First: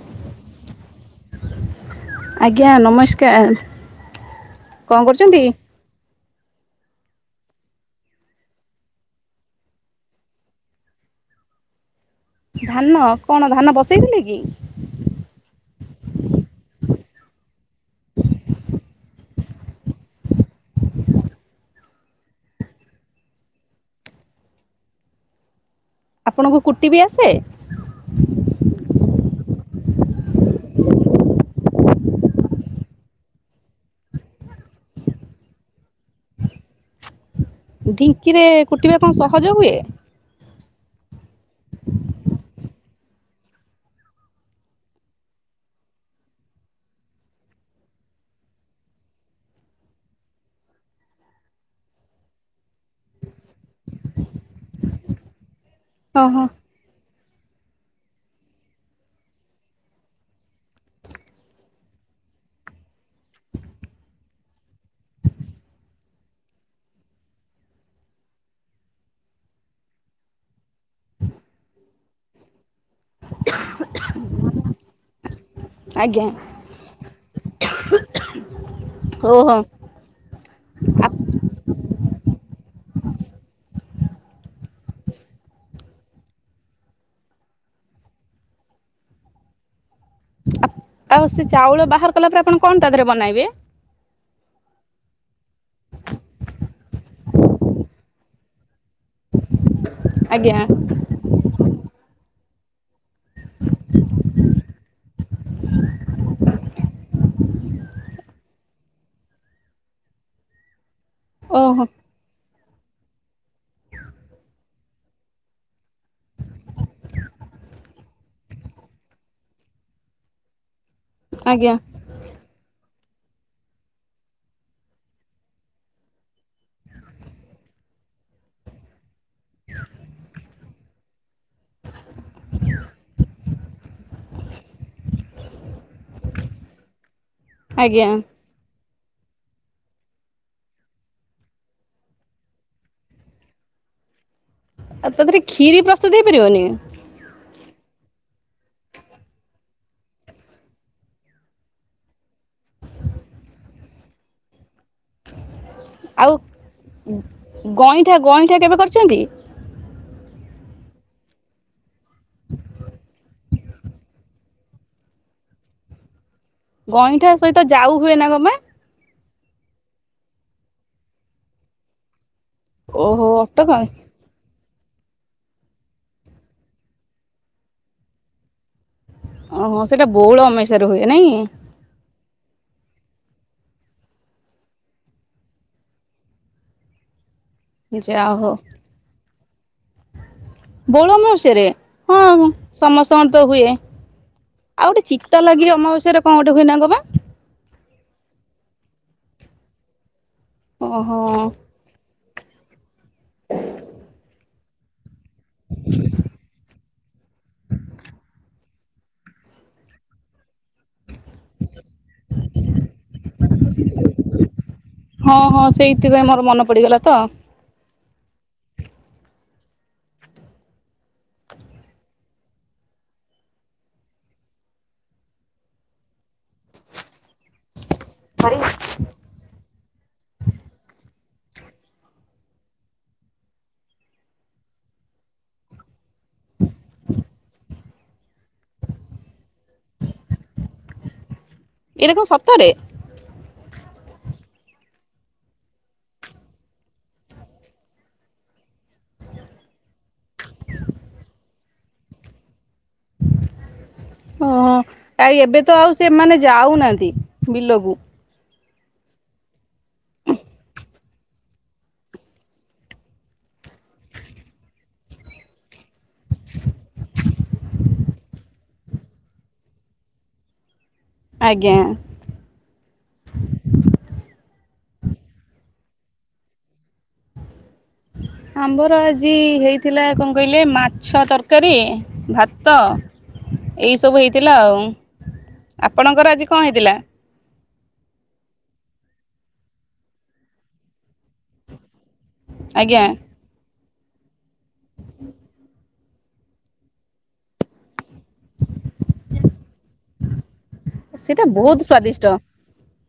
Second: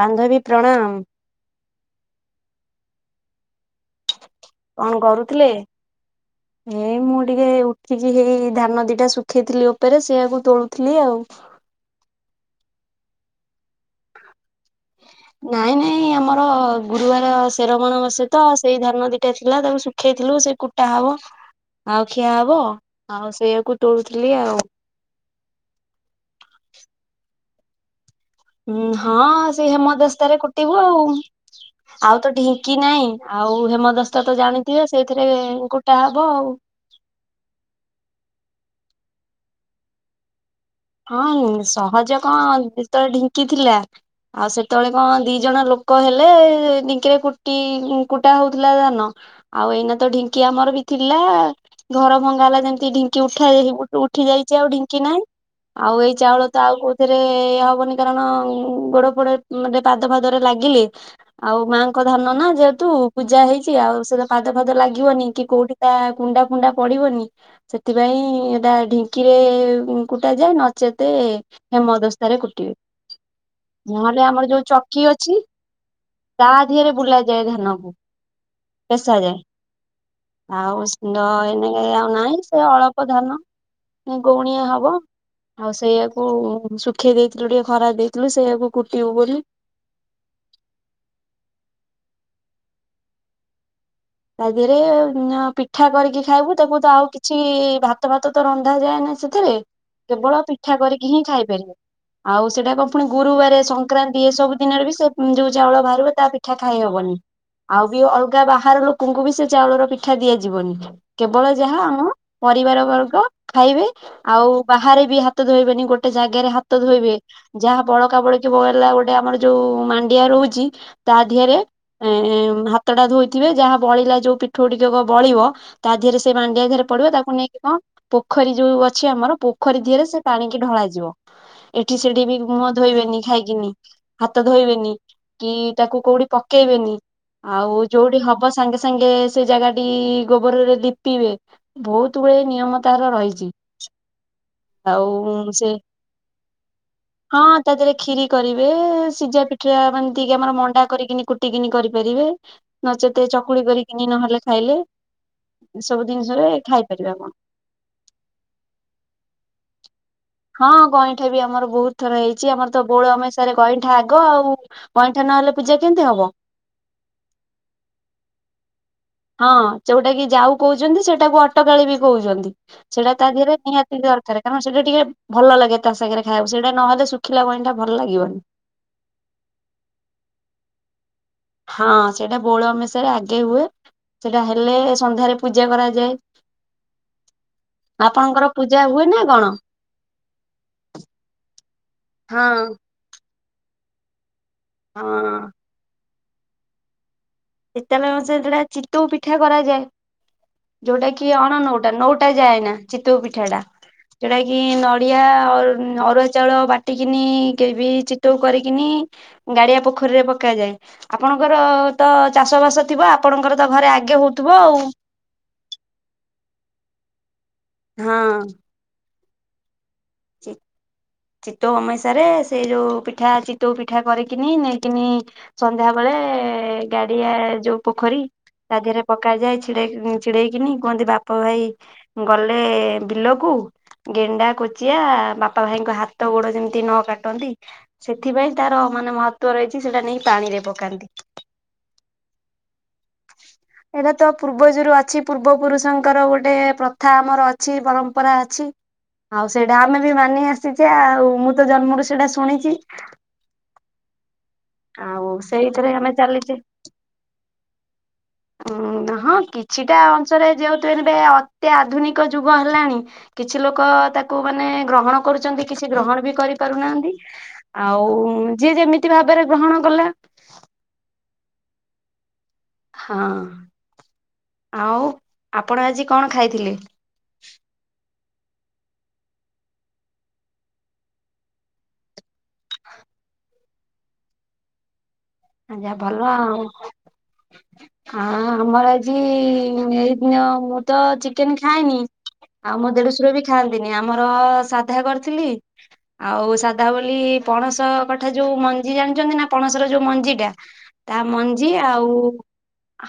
ବାନ୍ଧବୀ ପ୍ରଣାମ। ଆଜ୍ଞା ନମସ୍କାର। କଣ କରୁଥିଲେ? ଏଇ ମୁଁ ଟିକେ ଉଠିକି ହେଇ ଧାନ ଦିଟା ଶୁଖେଇଥିଲି ଉପରେ ସେଇଆକୁ ତୋଳୁଥିଲି ଆଉ। ଧାନ କଣ ଧାନ ବସେଇଥିଲେ କି? [inaudible] ନାଇଁ ନାଇଁ ଆମର ଗୁରୁବାର ସେରବଣ ବସେତ ସେଇ ଧାନ ଦିଟା ଥିଲା ତାକୁ ଶୁଖେଇଥିଲୁ ସେ କୁଟା ହବ ଆଉ ଖିଆ ହବ ଆଉ ସେଇଆକୁ ତୋଳୁଥିଲି ଆଉ। ଆପଣଙ୍କୁ କୁଟି ବି ଆସେ? ଉଁ ହଁ ସେ ହେମଦସ୍ତାରେ କୁଟିବୁ ଆଉ। ଆଉ ତ ଢିଙ୍କି ନାହିଁ ଆଉ ହେମଦସ୍ତା ତ ଜାଣିଥିବେ ସେଇଥିରେ କୁଟା ହବ ଆଉ। ଢିଙ୍କି ରେ କୁଟିବା କଣ ସହଜ ହୁଏ? ହଁ ସହଜ କଣ ଯେତେଳେ ଢିଙ୍କି ଥିଲା। ଆଉ ସେତେବେଳେ କଣ ଦି ଜଣ ଲୋକ ହେଲେ ଢିଙ୍କିରେ କୁଟି କୁଟା ହଉଥିଲା ଧାନ। ଆଉ ଏଇନା ତ ଢିଙ୍କି ଆମର ବି ଥିଲା। ଘର ଭଙ୍ଗା ହେଲା ଯେମିତି ଢିଙ୍କି ଉଠା ହେଇ ଉଠି ଯାଇଛି ଆଉ ଢିଙ୍କି ନାହିଁ। ଆଉ ଏଇ ଓହୋ ଚାଉଳ ତ ଆଉ କୋଉ ଥିରେ ହବନି କାରଣ ଗୋଡ ଫୋଡରେ ପାଦ ଫାଦରେ ଲାଗିଲେ ଆଉ ମାଆଙ୍କ ଧାନ ନା ଯେହେତୁ ପୂଜା ହେଇଛି ଆଉ ସେ ପାଦ ଫାଦ ଲାଗିବନି କି କୋଉଠି ତା କୁଣ୍ଡା ଫୁଣ୍ଡା ପଡିବନି ସେଥିପାଇଁ ତା ଢିଙ୍କିରେ କୁଟା ଯାଏ ନଚେତ ହେମଦସ୍ତାରେ କୁଟିବେ। ନହେଲେ ଆମର ଯୋଉ ଚକି ଅଛି। ଆଜ୍ଞା। ତା ଦିହରେ ବୁଲା ଯାଏ ଧାନକୁ। ପେଷା ଯାଏ ଓହୋ ଆଉ ନ ହେନେ ଏ ଆଉ ନାଇଁ ସେ ଅଳପ ଧନ ଗଉଣିଏ ହବ। ଆଉ ସେଇଆାକୁ ଶୁଖେଇ ଦେଇଥିଲୁ ଟିକେ ଖରା ଦେଇଥିଲୁ ସେଇୟାକୁ କୁଟିବୁ ବୋଲି। ଆଉ ସେ ଚାଉଳ ବାହାର କଲା ପରେ ଆପଣ କଣ ତା ଦେହରେ ବନାଇବେ? ତା ଦିହରେ ପିଠା କରିକି ଖାଇବୁ ତାକୁ ତ ଆଉ କିଛି ଭାତ ଫାତ ତ ରନ୍ଧା ଯାଏନା। ସେଥିରେ କେବଳ ଆଜ୍ଞା ପିଠା କରିକି ହିଁ ଖାଇପାରିବେ ଆଉ ସେଟାକ ପୁଣି ଗୁରୁବାରେ ସଂକ୍ରାନ୍ତି ଏ ସବୁ ଦିନରେ ବି ସେ ଯୋଉ ଚାଉଳ ବାହାରିବ ତା ପି ପିଠା ଖାଇହବନି ଆଉ ବି ଅଲଗା ବାହାର ଲୋକଙ୍କୁ ବି ସେ ଚାଉଳର ପିଠା ଦିଆଯିବନି। କେବଳ ଯାହା ଓହୋ ଆମ ପରିବାର ବର୍ଗ ଖାଇବେ। ଆଉ ବାହାରେ ବି ହାତ ଧୋଇବେନି ଗୋଟେ ଜାଗାରେ ହାତ ଧୋଇବେ। ଯାହା ବଳକା ବଳକି ବଳିଲା ଗୋଟେ ଆମର ଯୋଉ ମାଣ୍ଡିଆ ରହୁଛି। ତା ଦିହରେ ଆଜ୍ଞା ଏଁ ହାତଟା ଧୋଇଥିବେ ଯାହା ବଳିଲା ଯୋଉ ପିଠଉ ଟିକକ ବଳିବ ତା ଦିହରେ ସେଇ ମାଣ୍ଡିଆ ଦିହରେ ପଡିବ ତାକୁ ନେଇକି କଣ ପୋଖରୀ ଯୋଉ ଅଛି ଆମର ପୋଖରୀ ଦିହରେ ସେ ପାଣିକି ଢଳାଯିବ। ଏଠି ସେଠି ବି ମୁହଁ ଧୋଇବେନି ଖାଇକିନି। ହାତ ଧୋଇବେନି କି ତାକୁ କୋଉଠି ପକେଇବେନି ଆଉ ଆଜ୍ଞା ଯୋଉଠି ହବ ସାଙ୍ଗେ ସାଙ୍ଗେ ସେ ଜାଗା ଟି ଗୋବରରେ ଲିପିବେ ବହୁତ ଗୁଡେ ନିୟମ ତାର ରହିଛି। [inaudible] ଆଉ ତା ଦେରେ ସେ କ୍ଷୀରି ପ୍ରସ୍ତୁତ ହେଇପାରିବନି? ହଁ ତା ଦେହରେ କ୍ଷୀରି କରିବେ ସିଝା ପିଠା ମାନେ ଏମତିକି ଆମର ମଣ୍ଡା କରିକିନି କୁଟିକିନି କରିପାରିବେ। ନଚେତ ଚକୁଳି କରିକିନି ନହେଲେ ଖାଇଲେ ଏ ସବୁ ଆଉ ଜିନିଷରେ ଖାଇପାରିବେ ଆପଣ। ଗଇଁଠା ଗଇଁଠା କେବେ କରିଛନ୍ତି? ହଁ ଗଇଁଠା ବି ଆମର ବହୁତ ଥର ହେଇଛି ଆମର ତ ବୋଉଳ ଅମେଇଶାରେ ଗଇଁଠା ଆଗ ଆଉ। ଗଇଁଠା ନହେଲେ ପୂଜା କେମିତି ହବ? ଗଇଁଠା ସହିତ ଯାଉ ହୁଏ ନା କଣ ପା? ହଁ ଯୋଉଟା କି ଯାଉ କହୁଛନ୍ତି ସେଟାକୁ ଅଟଗାଳି ବି କହୁଛନ୍ତି। ସେଟା ତା ଓହୋ ଦିହରେ ଅଟକ ନିହାତି ଦରକାରେ। କାରଣ ସେଟା ଟିକେ ଭଲ ଲାଗେ ତା ସାଙ୍ଗରେ ଖାଇବାକୁ ସେଇଟା ନହେଲେ ଶୁଖିଲା ଗଇଁଠା ଭଲ ଲାଗିବନି। ଓହୋ ସେଇଟା ବଉଳ ଅମେଇସା ରେ ହୁଏ ନାଇଁ? ହଁ ସେଇଟା ବୋଉଳ ଆମେଇସାରେ ଆଗେ ହୁଏ। ସେଟା ହେଲେ ସନ୍ଧ୍ୟାରେ ପୂଜା କରାଯାଏ। ଯା ଆପଣଙ୍କର ହଉ ପୂଜା ହୁଏ ନା କଣ? ବଉଳ ଅମାବାସ୍ୟାରେ? ହଁ ସମସ୍ତଙ୍କର ତ ହୁଏ ଆଉ ଗୋଟେ ଚିତା ହଁ ଲାଗି ଅମାବାସ୍ୟାରେ କଣ ଗୋଟେ ହୁଏ ନା କଣ ପା? ଚିତାଲା ଅମାବାସ୍ୟା ରେ ଯୋଉଟା ଚିତଉ ପିଠା କରାଯାଏ ଯୋଉଟା ଓହୋ କି ଅଣ ନଉଟା ନଉ ଟା ଯାଏ ନା ଚିତଉ ପିଠା ଟା ଯୋଉଟା କି ନଡିଆ ଅ-ଅରୁଆ ଚାଉଳ ବା ଟିକିନି କେହି ବି ଚିତଉ କରି କିିନି ଗାଡିଆ ପୋଖରୀରେ ପକାଯାଏ ଆପଣଙ୍କର ତ ଚାଷ ବାସ ଥିବ ଆପଣଙ୍କର ତ ଘରେ ଆଗେ ହଉଥିବ ଆଉ। ହଁ ହଁ ସେଇଥିପାଇଁ ମୋର ମନେ ପଡିଗଲା ତ। ହଁ। ଚି ଚିତ୍ତଉ ଅମେଇଷାରେ ସେଇ ଯୋଉ ପିଠା ଚିତ୍ତଉ ପିଠା କରିକିନି ନେଇକିନି ସନ୍ଧ୍ୟାବେଳେ ଏ ଗାଡିଆ ଏ ଯୋଉ ପୋଖରୀ ତା ଦେହରେ ପକାଯାଏ ଛିଡେଇଁ ଛିଡେଇକିନି କୁହନ୍ତି ବାପ ଭାଇ ଗଲେ ବିଲକୁ ଗେଣ୍ଡା କୋଚି ଚିଆ ବାପା ଭାଇଙ୍କ ହାତ ଗୋଡ ଯେମତି ନ କାଟନ୍ତି। ସେଥିପାଇଁ ତାର ମାନେ ମହତ୍ୱ ରହିଚି ସେଟା ନେଇକି ପାଣିରେ ପକାନ୍ତି। ଏଇଟା କଣ ସତରେ? ଏଇରା ତ ପୂର୍ବଯରୁ ଅଛି ପୂର୍ବ ପୁରୁଷଙ୍କର ଗୋଟେ ପ୍ରଥା ଆମର ଅଛି ପରମ୍ପରା ଅଛି। ଆଉ ସେଇଟା ଆମେ ବି ମାନି ଆସିଚେ ଆଉ ମୁଁ ତ ଜନ୍ମରୁ ସେଇଟା ଶୁଣିଚି। ଓହୋ ଆଉ ଏବେ ତ ସେଇଥିରେ ଆଉ ସିଏ ଆମେ ମାନେ ଚାଲିଚେ ଯାଉନାହାନ୍ତି ବିଲକୁ ଅଁ ହଁ କିଛିଟା ଅଂଶରେ ଯେହେତୁ ଏବେ ଅତି ଆଧୁନିକ ଯୁଗ ହେଲାଣି କିଛି ଲୋକ ତାକୁ ମାନେ ଗ୍ରହଣ କରୁଚନ୍ତି କିଛି ଗ୍ରହଣ ବି କରିପାରୁନାହାନ୍ତି। ଆଉ ଯିଏ ଯେମିତି ଭାବରେ ଗ୍ରହଣ କଲା। ଆଜ୍ଞା। ହଁ। ଆଉ ଆପଣ ଆଜି କଣ ଖାଇଥିଲେ? ଆମର ଆଜି ହେଇଥିଲା କଣ କହିଲେ ମାଛ ତରକାରୀ ଭାତ ଏଇସବୁ ହେଇଥିଲା ଆଉ ଆପଣଙ୍କର ଆଜି କଣ ହେଇଥିଲା? ହ ହଁ ଆମର ଆଜି ଉଁ ଏଇ ନ ମୁଁ ତ ଚିକେନ ଖାଏନି ଆଉ ମୋ ଆଜ୍ଞା। ଦେଢଶୁର ବି ଖାଆନ୍ତିନି ଆମର ସାଧା କରିଥିଲି। ଆଉ ସାଧା ବୋଲି ପଣସ କଠା ଯୋଉ ମଞ୍ଜି ଜାଣିଚନ୍ତି ନା ପଣସର ଯୋଉ ମଞ୍ଜି ଟା ତା ସେଇଟା ମଞ୍ଜି ବହୁତ ଆଉ ସ୍ଵାଦିଷ୍ଟ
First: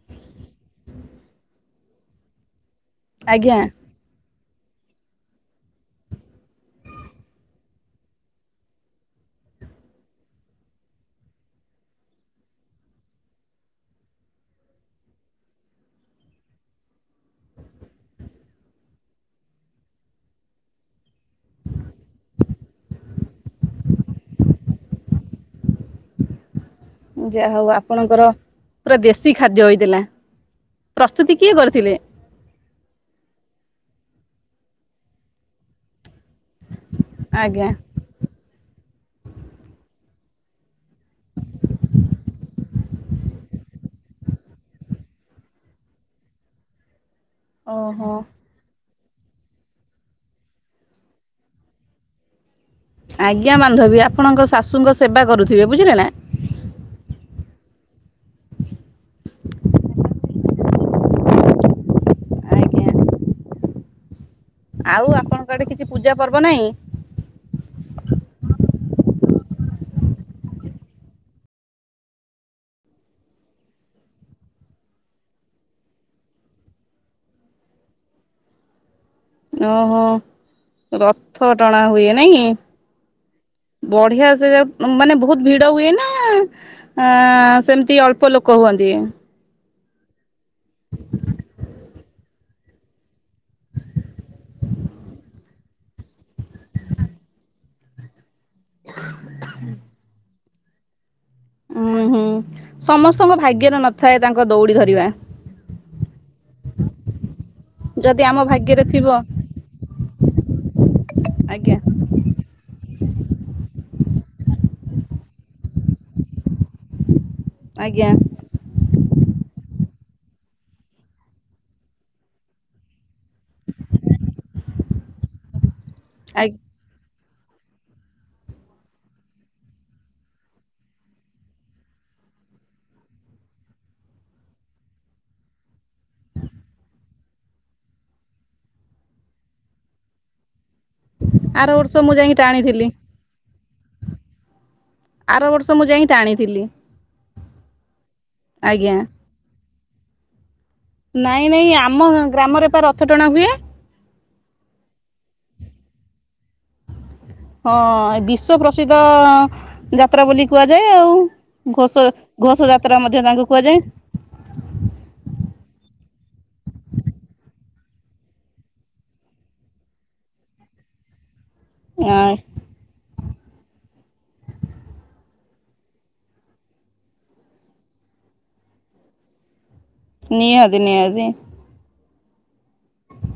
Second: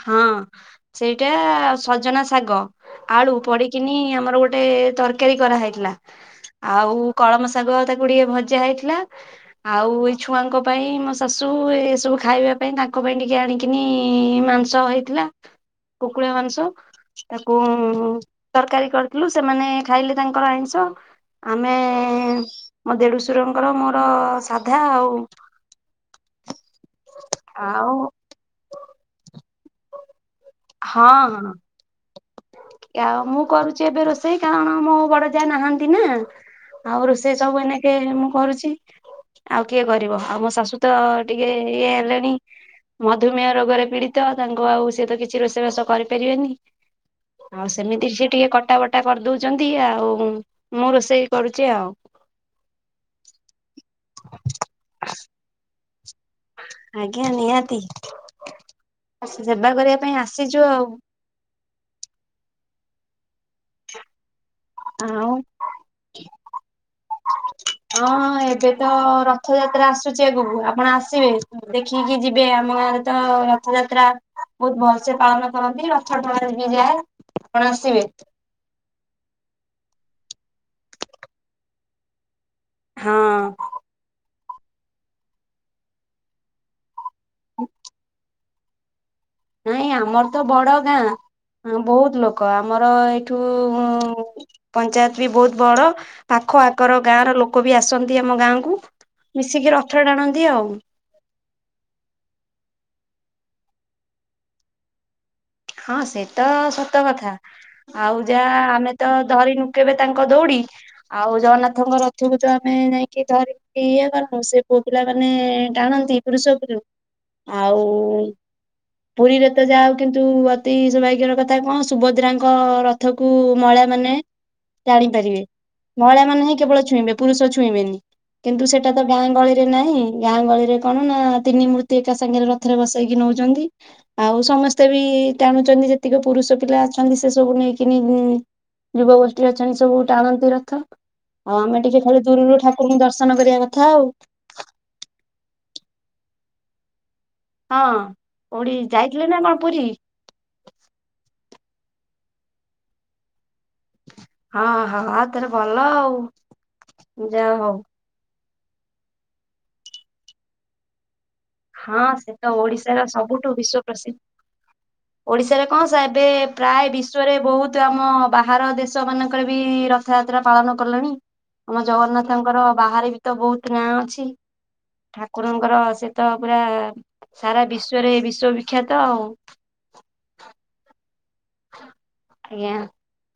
ହଁ ସେଇଟା ସଜନା ଶାଗ, ଆଳୁ ଆଜ୍ଞା। ପଡିକିନି ଆମର ଗୋଟେ ତରକାରୀ କରା ହେଇଥିଲା। ଆଉ କଳମ ଶାଗ ତାକୁ ଟିକେ ଭଜା ହେଇଥିଲା। ଆଉ ଏଇ ଛୁଆଙ୍କ ପାଇଁ ମୋ ଶାଶୁ ଏ ସବୁ ଖ୍ ଖାଇବା ପାଇଁ ତାଙ୍କ ପାଇଁ ଟିକେ ଆଣିକିନି ମାଂସ ହେଇଥିଲା କୁକୁଡା ମାଂସ। ତାକୁ ତରକାରୀ କରିଥିଲୁ ସେମାନେ ଖାଇଲେ ତାଙ୍କର ଆଇଁଷ। ଆମେ ମୋ ଦେଢଶୁରଙ୍କର ମୋର ସାଧା ଆଉ ଯାହୋଉ ଆଉ ଆପଣଙ୍କର ପୁରା ଦେଶୀ ଖାଦ୍ୟ ହେଇଥିଲା ପ୍ରସ୍ତୁତି କିଏ କରିଥିଲେ? ଏ ଆଉ ମୁଁ କରୁଚି ଏବେ ରୋଷେଇ କାରଣ ମୋ ବଡ ଯାଆ ନାହାନ୍ତି ନା। ଆଉ ରୋଷେଇ ସବୁ ଆଜ୍ଞା ଏନାକେ ମୁଁ କରୁଚି। ଆଉ କିଏ କରିବ ଆଉ ମୋ ଶାଶୁ ତ ଟିକେ ଇଏ ହେଲେଣି। ମଧୁମେୟ ରୋଗରେ ପୀଡିତ ତାଙ୍କୁ ଆଉ ସିଏ ତ କିଛି ରୋଷେଇବାସ କରିପାରିବେନି। ଆଉ ସେମିତି ଓହୋ। ସିଏ ଟିକେ କଟାବଟା କରି ଦୋଉଚନ୍ତି ଆଉ ମୁଁ ରୋଷେଇ କରୁଚି ଆଉ। ଆଜ୍ଞା ବାନ୍ଧବୀ ଆପଣଙ୍କ ଶାଶୁଙ୍କ ସେବା କରୁଥିବେ ବୁଝିଲେ ନା। ଆଜ୍ଞା ନିହାତି ସେବା କରିବା ପାଇଁ ଆସିଚୁ ଆଉ। ଆଜ୍ଞା। ଆଉ ଆପଣଙ୍କ ଆଡେ କିଛି ପୂଜାପର୍ବ ନାହିଁ? ହଁ ଏବେ ତ ରଥଯାତ୍ରା ଆସୁଚି ଆଗକୁ ଆପଣ ଆସିବେ। ଦେଖିକି ଯିବେ ଆମ ଗାଁରେ ତ ରଥଯାତ୍ରା ବୋହୁତ ଭଲସେ ପାଳନ କରନ୍ତି ରଥ ଟଣା ବି ଯାଏ ଆପଣ ଆସିବେ। ଓହୋ ରଥ ଟଣାହୁଏ ନାଇଁ? ହଁ ବଢିଆ ସେ ଯାଗା ମାନେ ବୋହୁତ ଭିଡ ହୁଏ ନା ଆ ସେମତି ଅଳ୍ପ ଲୋକ ହୁଅନ୍ତି? ନାଇଁ ଆମର ତ ବଡ ଗାଁ ଆଉଁ ବୋହୁତ ଲୋକ ଆମର ଏଠୁ ଉଁ ପଞ୍ଚାୟତ ବି ବୋହୁତ ବଡ ପାଖ ଆଖର ଗାଁର ଲୋକ ବି ଆସନ୍ତି ଆମ ଗାଁକୁ। ମିଶିକି ରଥ ଟାଣନ୍ତି ଆଉ। ଉୁଁ ହୁଁ ସମସ୍ତଙ୍କ ଭାଗ୍ୟରେ ନଥାଏ ତାଙ୍କ ଦୌଡି ଧରିବା। ହଁ ସେଟା ସତ କଥା ଆଉ ଯଦି ଆମ ଯାହା ଭାଗ୍ୟରେ ଆମେ ତ ଥିବ ଧରିନୁ। କେବେ ତାଙ୍କ ଦୌଡ଼ି ଆଉ ଆଜ୍ଞା ଜଗନ୍ନାଥଙ୍କ ରଥକୁ ତ ଆମେ ଯାଇକି ଧରିକି ଇଏ କରନୁ ସେ ପୁଅ ପିଲାମାନେ ଟାଣନ୍ତି। ପୁରୁଷ ପିଲା ଆଉ ଆଜ୍ଞା ପୁରୀରେ ତ ଯାହାହେଉ କିନ୍ତୁ? ପ୍ରତି ସୌଭାଗ୍ୟର କଥା କଣ ସୁଭଦ୍ରାଙ୍କ ରଥ କୁ ମହିଳା ମାନେ ଟାଣିପାରିବେ। ମହିଳା ଆ ମାନେ ହିଁ କେବଳ ଛୁଇଁବେ ପୁରୁଷ ଛୁଇଁବେନି। କିନ୍ତୁ ସେଟା ତ ଗାଁ ଗଳିରେ ନାହିଁ ଗାଁ ଗଳିରେ କଣ ନା ତିନି ମୂର୍ତ୍ତି ଏକା ସାଙ୍ଗରେ ର ଥରେ ବସେଇକି ନଉଛନ୍ତି ଆଉ ସମସ୍ତେ ବି ଟାଣୁଛନ୍ତି ଯେତିକି ପୁରୁଷ ପିଲା ଅଛନ୍ତି ସେ ସବୁ ନେଇକିନି ଯୁବଗୋଷ୍ଠୀ ଅଛନ୍ତି ସବୁ ଟାଣନ୍ତି ରଥ। ଆଉ ଆର ଆମେ ବର୍ଷ ଟିକେ ମୁଁ ଖାଲି ଯାଇକି ଦୂରରୁ ଟାଣିଥିଲି ଠାକୁରଙ୍କୁ ଦର୍ଶନ କରିବା କଥା ଆଉ। ଆର ବର୍ଷ ମୁଁ ଯାଇକି ଟାଣିଥିଲି। ହଁ କଉଠି ଆଜ୍ଞା। ଯାଇଥିଲେ ନା କଣ ପୁରୀ? ନାଇଁ ନାଇଁ ଆମ ଗ୍ରାମରେ ପା ରଥ ଟଣା ହୁଏ। ହଁ ହଁ ତାରେ ଭଲ ଆଉ। ଯାହା ହଁ ହଉ ବିଶ୍ଵ ପ୍ରସିଦ୍ଧ ଯାତ୍ରା ବୋଲି କୁହାଯାଏ ଆଉ। ହଁ ଘୋଷ ସେ ତ ଘୋଷ ଯାତ୍ରା ଓଡିଶାର ମଧ୍ୟ ତାଙ୍କୁ ସବୁଠୁ ବିଶ୍ଵ କୁହାଯାଏ। ପ୍ରସିଦ୍ଧ। ଓଡିଶାରେ କଣ ସା ଏବେ ପ୍ରାୟ ବିଶ୍ଵରେ ବହୁତ ଆମ ବାହାର ଦେଶ ମାନଙ୍କରେ ବି ରଥ ରଥଯାତ୍ରା ପାଳନ କଲେଣି। ଆମ ଆ ଜଗନ୍ନାଥଙ୍କର ବାହାରେ ବି ତ ବହୁତ ନାଁ ଅଛି। ଠାକୁରଙ୍କର ସେ ତ ପୁରା ସାରା ବିଶ୍ଵରେ ଏଇ ବିଶ୍ଵବିଖ୍ୟାତ ଆଉ। ନିହାଦି ନିହାଦି। ଆଜ୍ଞା।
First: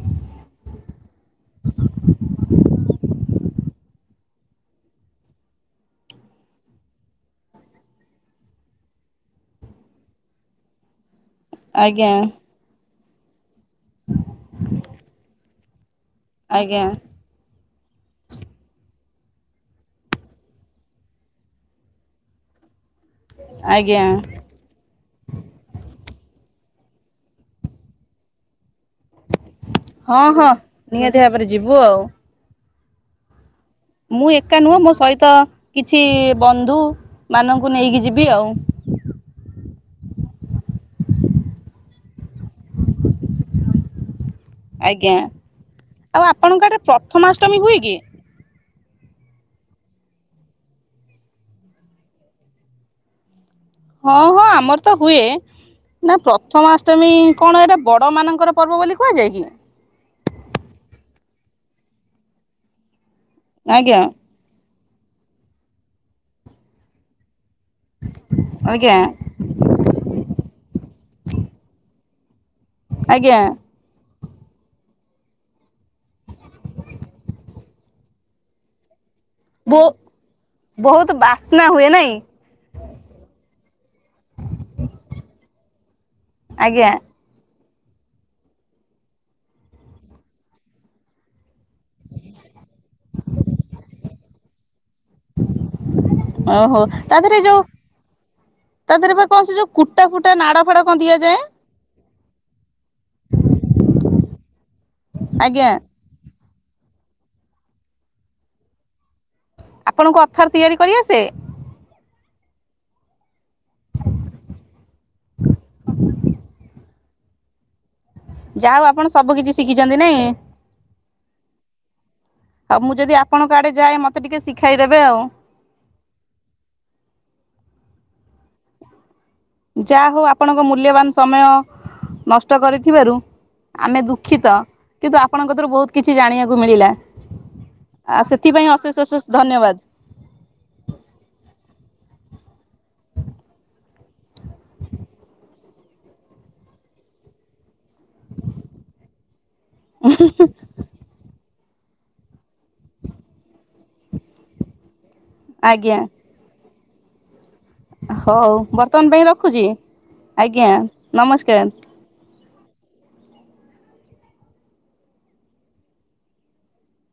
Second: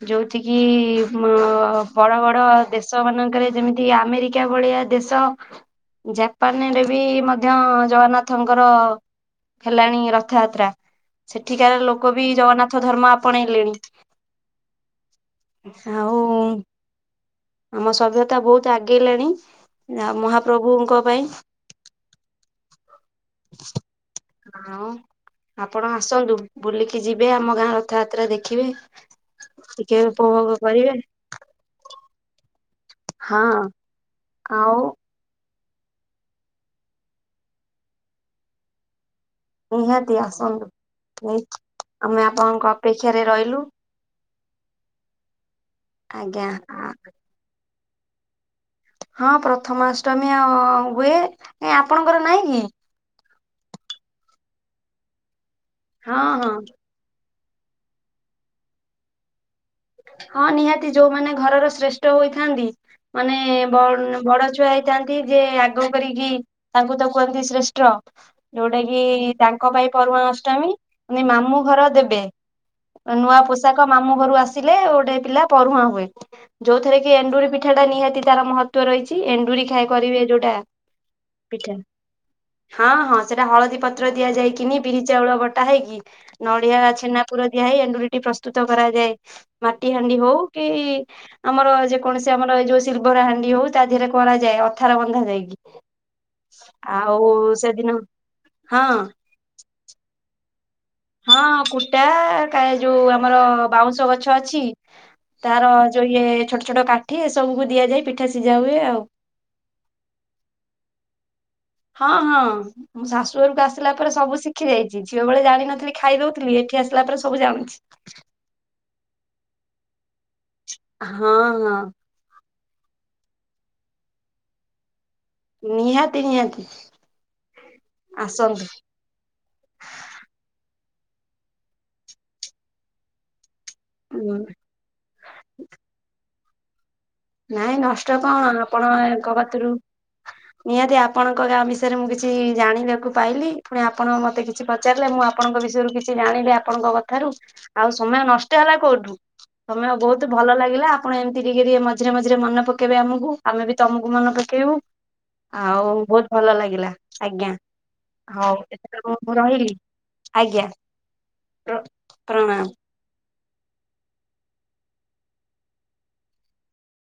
ଯୋଉଠି କି ବଡ ବଡ ଦେଶ ମାନଙ୍କରେ ଯେମିତି ଆମେରିକା ଭଳିଆ ଦେଶ ଜାପାନରେ ବି ମଧ୍ୟ ଜଗନ୍ନାଥଙ୍କର ହେଲାଣି ରଥଯାତ୍ରା ସେଠିକାର ଆଜ୍ଞା ଲୋକ ବି ଜଗନ୍ନାଥ ଧର୍ମ ଆପଣେଇଲେଣି। [unintelligible] ଆଉ ଆଜ୍ଞା ଆମ ସଭ୍ୟତା ବହୁତ ଆଗେଇଲେଣି ମହାପ୍ରଭୁଙ୍କ ପାଇଁ। [inaudible] ଆଜ୍ଞା। ହଉ ଆପଣ ଆସନ୍ତୁ ବୁଲିକି ଯିବେ ଆମ ଗାଁ ରଥଯାତ୍ରା ଦେଖିବେ। ଟିକେ ହଁ ହଁ ଉପଭୋଗ କରିବେ ନିହାତି ଭାବରେ ଯିବୁ ଆଉ। ହଁ। ମୁଁ ଏକା ନୁହଁ ଆଉ ମୋ ସହିତ କିଛି ବନ୍ଧୁ ମାନଙ୍କୁ ନେଇକି ଯିବି ଆଉ। ନିହାତି ଆସନ୍ତୁ ଆମେ ଆପଣଙ୍କ ଅପେକ୍ଷାରେ ରହିଲୁ। ଆଜ୍ଞା ଆଉ ଆପଣଙ୍କ ଆଡେ ଆଜ୍ଞା ପ୍ରଥମାଷ୍ଟମୀ ହୁଏ କି? ହଁ ପ୍ରଥମାଷ୍ଟମୀ ହୁଏ ଆପଣଙ୍କର ନାଇଁ କି? ହଁ ହଁ ଆମର ତ ହୁଏ। ହଁ ନା ହଁ ପ୍ରଥମା ଷ୍ଟମି କଣ ଏଇଟା ବଡ଼ମାନଙ୍କର ପର୍ବ ବୋଲି କୁହାଯାଏ କି? ହଁ ନିହାତି ଯୋଉମାନେ ଘରର ଶ୍ରେଷ୍ଠ ହୋଇଥାନ୍ତି ମାନେ ବ ଆଜ୍ଞା ବଡ ଛୁଆ ହେ ଥାନ୍ତି ଯେ ଆଗ କରିକି ତାଙ୍କୁ ତ କୁହନ୍ତି ଶ୍ରେଷ୍ଠ ଯୋଉଟା ଆଜ୍ଞା କି ତାଙ୍କ ପାଇଁ ପରୁଆଁ ଅଷ୍ଟମୀ ମାମୁଁ ଘର ଦେବେ ଆଜ୍ଞା ନୂଆ ପୋଷାକ ତ ମାମଁ ଘରୁ ଆସି ଲେ ଗୋଟାଏ ପିଲା ପରୁଂହା ହୁଏ ଯୋଉଥେରେ କି ଏଣ୍ଡୁରି ପିଠା ଟା ନିହାତି ତାର ମହତ୍ତ୍ଵ ରହିଛି ଏନ ଡୁରି ବୋ ଖାଏ କରିବେ ଯୋଉଟା ବହୁତ ବାସ୍ନା ପିଠା ହୁଏ ନାଇଁ ହଁ ହଁ ସେଟା ହଳଦୀ ପତ୍ର ଦିଆଯାଇକିନି ବିରି ଚାଉଳ ବଟା ହେଇକି ନଡିଆ ଆଜ୍ଞା ଛେନା ପୁର ଦିଆ ହୋଇ ଏଣ୍ଡୁରିଟି ପ୍ରସ୍ତୁତ କରାଯାଏ। ମାଟି ହାଣ୍ଡି ହଉ କି ଆମର ଯେକୌଣସି ଆମର ଏଇ ଯୋଉ ସିଲ୍ଭର ହାଣ୍ଡି ହଉ ତା ଦେହରେ କରାଯାଏ ଅଥାର ବନ୍ଧା ଯାଇକି। ଓହୋ ତା ଆଉ ଦେହରେ ସେଦିନ ହଁ। ହଁ ସେ ଯୋଉ କୁଟା ଫୁଟା ନାଡ଼ ଫାଡ଼ ହଁ କୁଟା କା ଯୋଉ ଆମର ବାଉଁଶ ଗଛ ଅଛି ଆଜ୍ଞା ତାର ଯୋଉ ଇଏ ଛୋଟ ଛୋଟ କାଠି ଏ ସବୁକୁ ଦିଆଯାଇ ପିଠା ସିଝା ହୁଏ ଆଉ। ଆପଣଙ୍କୁ ଅଥର ତିଆରି କରି ଆସେ? ହଁ ହଁ। ମୁଁ ଶାଶୁ ଘରକୁ ଆସିଲା ପରେ ସବୁ ଶିଖି ଯାଇଛି ଝିଅ ବେଳେ ଜାଣିିନଥିଲି ଖାଇ ଦଉଥିଲି ଏଠି ଆସିଲା ପରେ ସବୁ ଜାଣୁ ଯାହା ହୋଉ ଆପଣ ସବୁ କିଛି ଶିଖିଛନ୍ତି ନାଇଁ? ହଁ ହଁ। ହ ମୁଁ ଯଦି ଆପଣଙ୍କ ଆଡ଼େ ଯାଏ ମତେ ଟିକେ ଶିଖାଇଦେବେ ଆଉ। ନିହାତି ନିହାତି ଆସନ୍ତୁ। ଯାହା ହଉ ଆପଣଙ୍କ ମୂଲ୍ୟବାନ ସମୟ ନଷ୍ଟ କରିଥିବାରୁ ଆମେ ଉଁ ଦୁଃଖିତ କିନ୍ତୁ ଆପଣଙ୍କ କତିରୁ ବୋହୁତ କିଛି ଜାଣିବାକୁ ମିଳିଲା। ନାଇଁ ନଷ୍ଟ ଆଉ କଣ ସେଥିପାଇଁ ଅଶେଷ ଅଶେଷ ଆପଣଙ୍କ କତିରୁ ଧନ୍ୟବାଦ ନିହାତି ଆପଣଙ୍କ ଗାଁ ବିଷୟରେ ମୁଁ କିଛି ଜାଣିବାକୁ ପାଇଲି ପୁଣି ଆପଣ ମତେ କିଛି ପ ଚାରିଲେ ମୁଁ ଆପଣଙ୍କ ବିଷୟରୁ କିଛି ଜାଣିଲି ଆପଣଙ୍କ କଥାରୁ। ଆଉ ସମୟ ନଷ୍ଟ ହେଲା କୋଉଠୁ ସମୟ ବୋହୁତ ଭଲ ଲାଗିଲା ଆପଣ ଏମିତି ଟିକେ ଟିକେ ମ ମଝିରେ ମଝିରେ ମନ ପକେଇବେ ଆମକୁ ଆମେ ବି ତମକୁ ମନେ ପକେଇବୁ ଆଉ ଆଜ୍ଞା ବୋହୁତ୍ ଭଲ ଲାଗିଲା ଆଜ୍ଞା। ହଉ ବର୍ତ୍ତମାନ ଏଥରକ ପାଇଁ ମୁଁ ରଖୁଛି। ରହିଲି। ଆଜ୍ଞା ନମସ୍କାର। ର ପ୍ରଣାମ।